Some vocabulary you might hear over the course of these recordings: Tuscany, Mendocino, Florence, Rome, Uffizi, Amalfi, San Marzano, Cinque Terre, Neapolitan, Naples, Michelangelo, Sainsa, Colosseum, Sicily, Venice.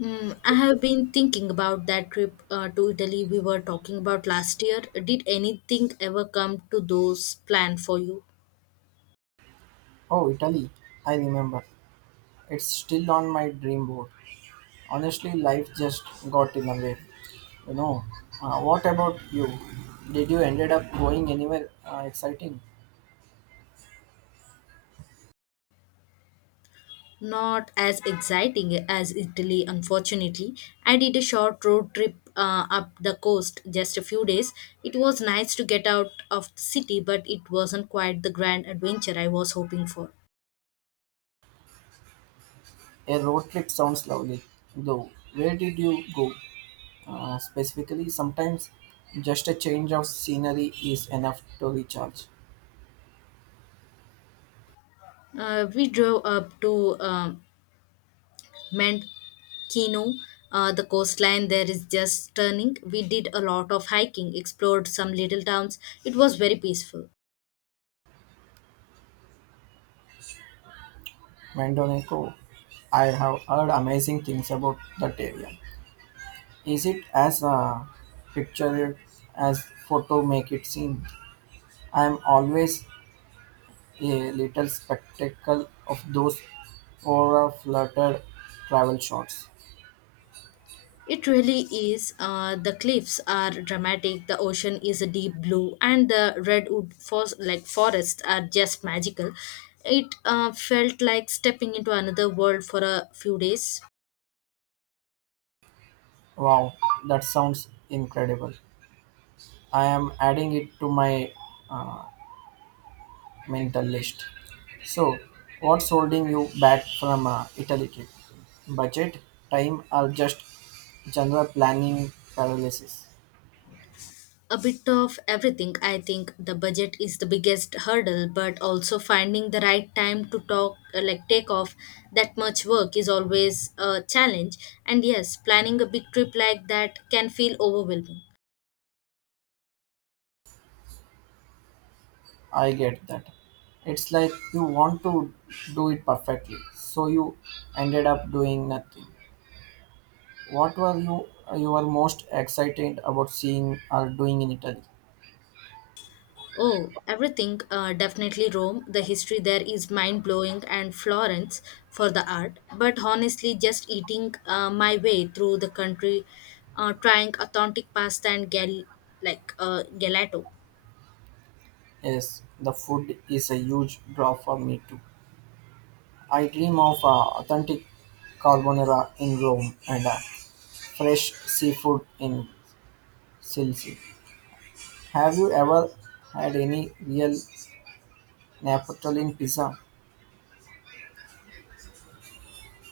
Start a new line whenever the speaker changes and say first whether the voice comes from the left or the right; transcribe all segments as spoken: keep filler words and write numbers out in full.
left: Hmm, I have been thinking about that trip uh, to Italy we were talking about last year. Did anything ever come to those planned for you?
right: Oh, Italy, I remember. It's still on my dream board. Honestly, life just got in the way. You know, uh, what about you? Did you ended up going anywhere uh, exciting?
left: Not as exciting as Italy, unfortunately. I did a short road trip uh, up the coast just a few days. It was nice to get out of the city, but it wasn't quite the grand adventure I was hoping for.
right: A road trip sounds lovely, though. Where did you go? Uh, specifically, sometimes just a change of scenery is enough to recharge.
left: Uh, we drove up to um Mendocino. Uh, the coastline there is just stunning. We did a lot of hiking, explored some little towns. It was very peaceful.
right: Mendonico, I have heard amazing things about that area. Is it as uh, pictured as photo make it seem? I'm always a little spectacle of those aura flutter travel shots.
left: It really is. Uh, the cliffs are dramatic. The ocean is a deep blue, and the redwood for- like forests are just magical. It uh, felt like stepping into another world for a few days.
right: Wow, that sounds incredible. I am adding it to my uh, mental list. So, what's holding you back from uh, Italy trip? Budget, time, or just general planning paralysis?
left: a bit of everything. I think the budget is the biggest hurdle, but also finding the right time to talk, uh, like take off that much work is always a challenge. And yes, planning a big trip like that can feel overwhelming.
right: I get that. It's like you want to do it perfectly, so you ended up doing nothing. What were you you were most excited about seeing or doing in Italy?
left: Oh, everything, uh, definitely Rome. The history there is mind blowing, and Florence for the art. But honestly, just eating uh, my way through the country, uh, trying authentic pasta and gal- like uh, gelato.
right: Yes, the food is a huge draw for me too. I dream of uh, authentic carbonara in Rome and uh, fresh seafood in Sicily. Have you ever had any real Neapolitan pizza?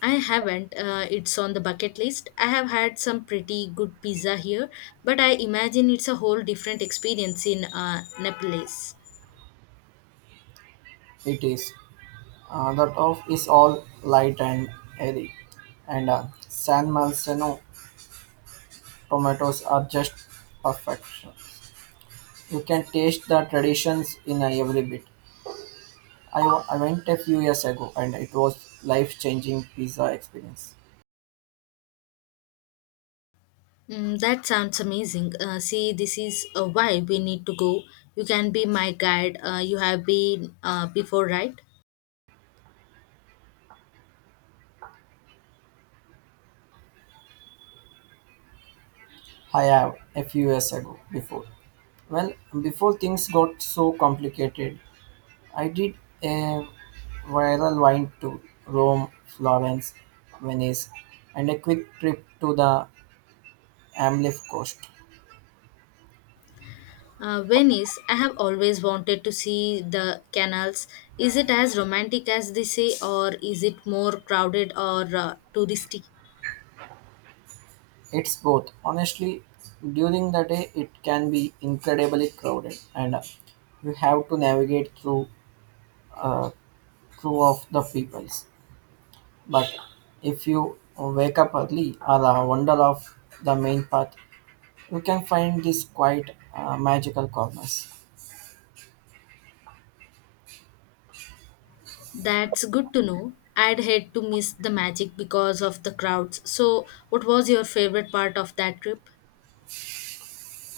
left: I haven't. Uh, it's on the bucket list. I have had some pretty good pizza here, but I imagine it's a whole different experience in uh, Naples.
right: It is. Uh, the top is all light and airy, and uh, San Marzano tomatoes are just perfection. You can taste the traditions in uh, every bit. I, wa- I went a few years ago, and it was life-changing pizza experience.
left: Mm, that sounds amazing. Uh, see, this is uh, why we need to go. You can be my guide. Uh, you have been uh, before, right?
right: I have a few years ago before. Well, before things got so complicated, I did a viral wine to Rome, Florence, Venice, and a quick trip to the Amalfi coast.
left: Uh, Venice, I have always wanted to see the canals. Is it as romantic as they say, or is it more crowded or uh, touristy?
right: It's both. Honestly, during the day it can be incredibly crowded and you have to navigate through, uh, through of the peoples. But if you wake up early or uh, wander off the main path, you can find these quiet uh, magical corners.
left: That's good to know. I'd hate to miss the magic because of the crowds. So, what was your favorite part of that trip?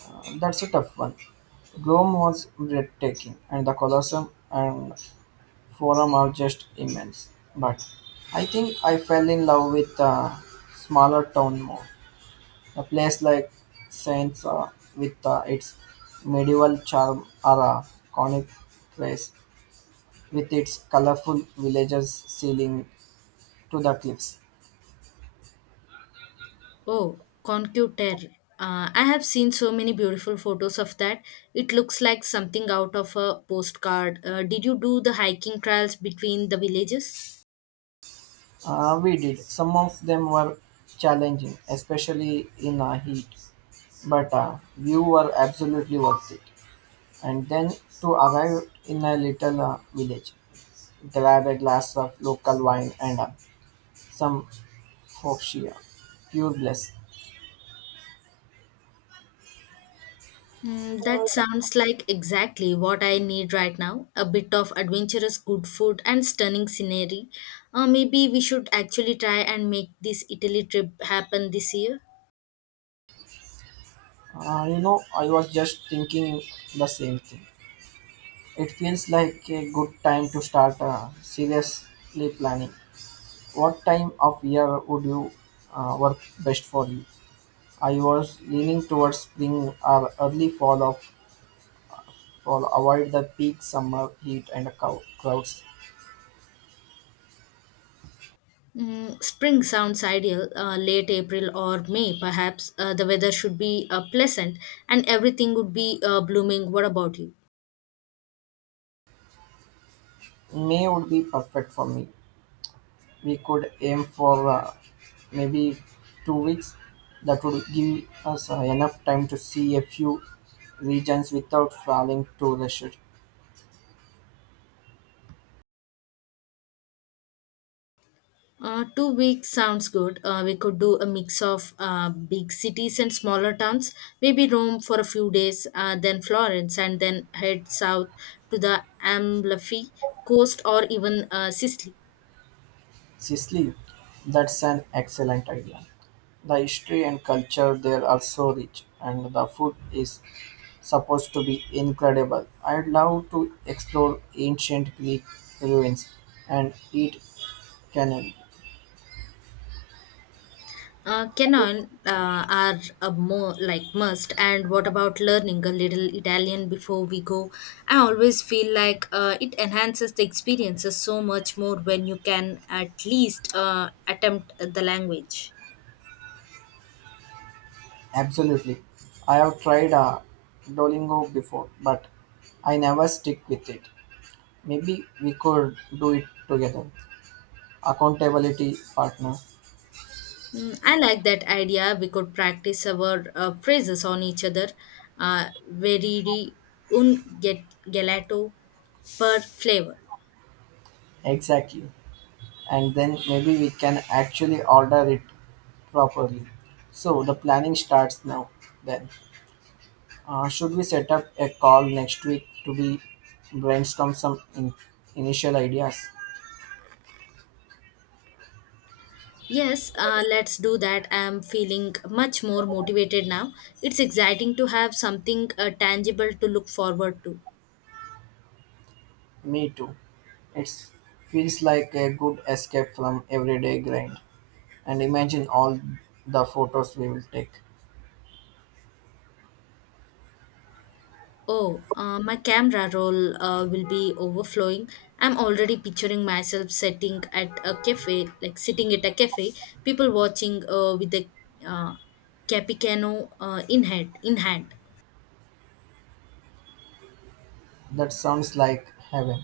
right: Uh, that's a tough one. Rome was breathtaking and the Colosseum and Forum are just immense. But I think I fell in love with the smaller town more. A place like Sainsa, with uh, its medieval charm, or a conic place with its colorful villages sailing to the cliffs.
left: Oh, Concute Terre. Uh, I have seen so many beautiful photos of that. It looks like something out of a postcard. Uh, did you do the hiking trails between the villages?
right: Uh, we did. Some of them were challenging, especially in uh, heat, but uh, you were absolutely worth it. And then to arrive in a little uh, village, grab a glass of local wine and uh, some foxia, pure bliss.
left: Mm, that sounds like exactly what I need right now. A bit of adventurous good food and stunning scenery. Uh, maybe we should actually try and make this Italy trip happen this year.
right: Uh, you know, I was just thinking the same thing. It feels like a good time to start uh, seriously planning. What time of year would you uh, work best for you? I was leaning towards spring or early fall of fall. Avoid the peak summer heat and cow- crowds.
left: Mm, spring sounds ideal, uh, late April or May, perhaps. Uh, the weather should be uh, pleasant and everything would be uh, blooming. What about you?
right: May would be perfect for me. We could aim for uh, maybe two weeks. That would give us uh, enough time to see a few regions without falling too rush.
left: Uh, two weeks sounds good. Uh, we could do a mix of uh, big cities and smaller towns, maybe Rome for a few days, uh, then Florence, and then head south to the Amalfi coast or even uh, Sicily.
right: Sicily, that's an excellent idea. The history and culture there are so rich, and the food is supposed to be incredible. I'd love to explore ancient Greek ruins and eat cannon.
left: Uh, canon uh, are a more like must. And what about learning a little Italian before we go? I always feel like uh, it enhances the experiences so much more when you can at least uh, attempt the language.
right: Absolutely. I have tried uh, Duolingo before, but I never stick with it. Maybe we could do it together. Accountability partner.
left: Mm, I like that idea. We could practice our uh, phrases on each other. Uh, veriri un get- gelato per flavor.
right: Exactly. And then maybe we can actually order it properly. So the planning starts now. Then, uh, should we set up a call next week to be brainstorm some in- initial ideas?
left: Yes, uh, let's do that. I'm feeling much more motivated now. It's exciting to have something uh, tangible to look forward to.
right: Me too. It feels like a good escape from everyday grind. And imagine all the photos we will take.
left: Oh, uh, my camera roll uh, will be overflowing. I'm already picturing myself sitting at a cafe, like sitting at a cafe, people watching uh, with the uh, capicano uh, in hand. In hand,
right: That sounds like heaven.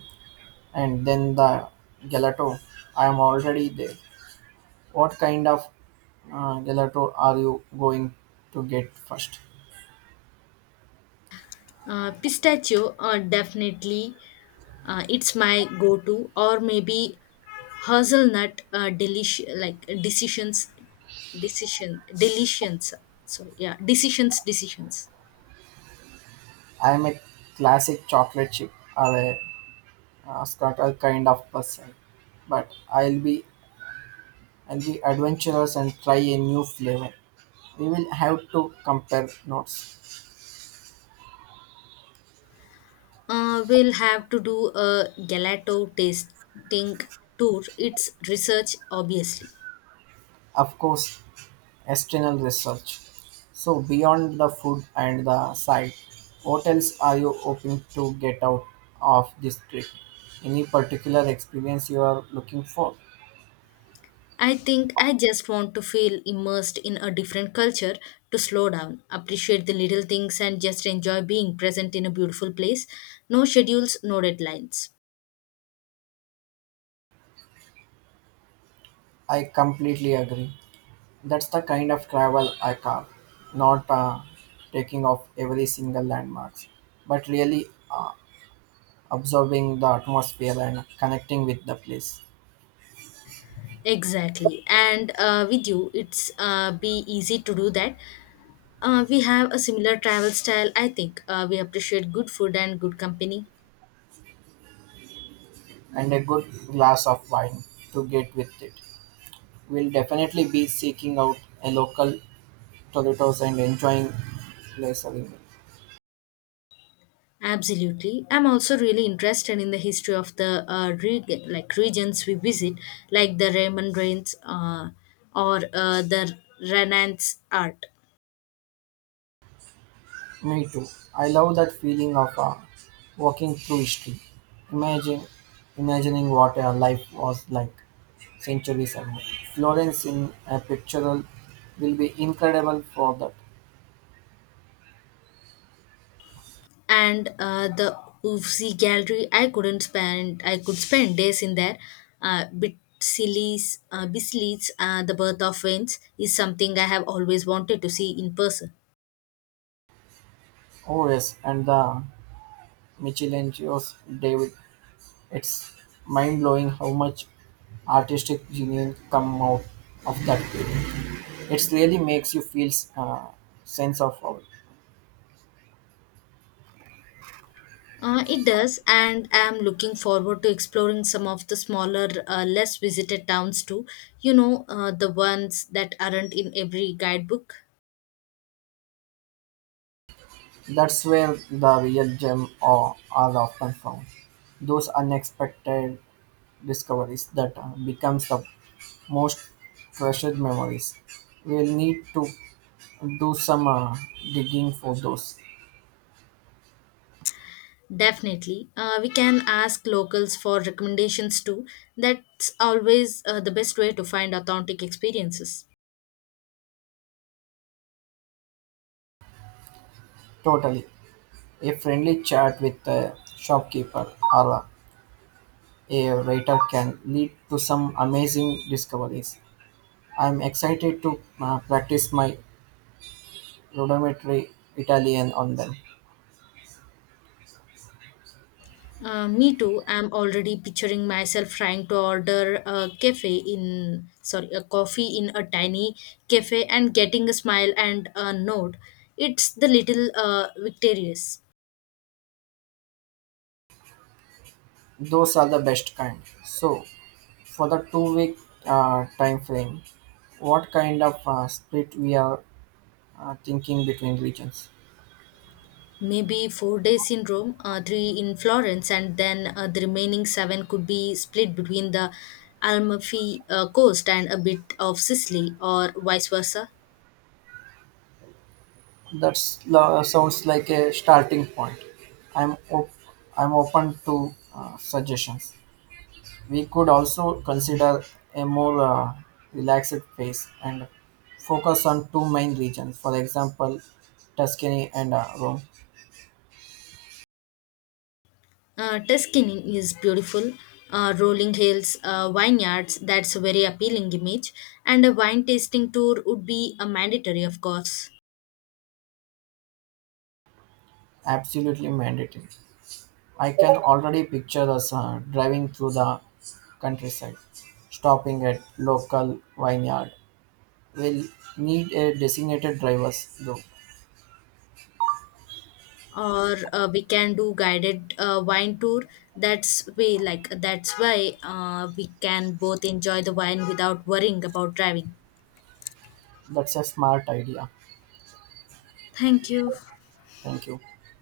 right: And then the gelato. I am already there. What kind of uh, gelato are you going to get first?
left: uh, pistachio uh, definitely. Uh, it's my go-to, or maybe hazelnut uh, delish like decisions, decision, delitions. Sorry, yeah, decisions, decisions.
right: I am a classic chocolate chip or a uh, scatter kind of person, but I'll be I'll be adventurous and try a new flavor. We will have to compare notes.
left: Uh, we'll have to do a gelato tasting tour. It's research, obviously.
right: Of course, external research. So, beyond the food and the site, what else are you hoping to get out of this trip? Any particular experience you are looking for?
left: I think I just want to feel immersed in a different culture to slow down, appreciate the little things, and just enjoy being present in a beautiful place. No schedules, no deadlines.
right: I completely agree. That's the kind of travel I carve, not uh, taking off every single landmarks, but really uh, absorbing the atmosphere and connecting with the place,
left: Exactly. And uh, with you, it's uh, be easy to do that. Uh, we have a similar travel style, I think. Uh, we appreciate good food and good company.
right: and a good glass of wine to get with it. We'll definitely be seeking out a local Doritos and enjoying lasagna.
left: Absolutely. I'm also really interested in the history of the uh, reg- like regions we visit, like the Raymond Rains uh, or uh, the Renaissance art.
right: Me too. I love that feeling of uh, walking through history. Imagine, imagining what our life was like centuries ago. Florence in a pictorial will be incredible for that.
left: and uh, the Ufsi gallery I couldn't spend I could spend days in there uh, bit sillies uh, Bisley's uh, the birth of winds is something I have always wanted to see in person.
right: Oh yes, and the Michelangelo's David. It's mind blowing how much artistic genius come out of that period. It really makes you feel a sense of awe.
left: Uh, it does, and I am looking forward to exploring some of the smaller uh, less visited towns too. You know uh, the ones that aren't in every guidebook.
right: That's where the real gem are, are often found. Those unexpected discoveries that uh, becomes the most treasured memories. We'll need to do some uh, digging for those.
left: Definitely. Uh, we can ask locals for recommendations too. That's always uh, the best way to find authentic experiences.
right: Totally. A friendly chat with a shopkeeper or a writer can lead to some amazing discoveries. I'm excited to uh, practice my rudimentary Italian on them.
left: Uh, me too. I'm already picturing myself trying to order a cafe in, sorry, a coffee in a tiny cafe and getting a smile and a nod. It's the little uh, victorious.
right: Those are the best kind. So, for the two week uh, time frame, what kind of uh, split we are uh, thinking between regions?
left: Maybe four days in Rome, uh, three in Florence, and then uh, the remaining seven could be split between the Amalfi uh, coast and a bit of Sicily, or vice versa.
right: That sounds like a starting point. I'm op- I'm open to uh, suggestions. We could also consider a more uh, relaxed phase and focus on two main regions, for example, Tuscany and uh, Rome.
left: Uh, Tuscany is beautiful. Uh, rolling hills, uh, vineyards, that's a very appealing image. And a wine tasting tour would be a mandatory, of course.
right: Absolutely mandatory. I can already picture us uh, driving through the countryside, stopping at local vineyard. We'll need a designated drivers though.
left: Or uh, we can do guided uh, wine tour. That's way like that's why uh, we can both enjoy the wine without worrying about driving.
right: That's a smart idea.
left: Thank you.
right: Thank you.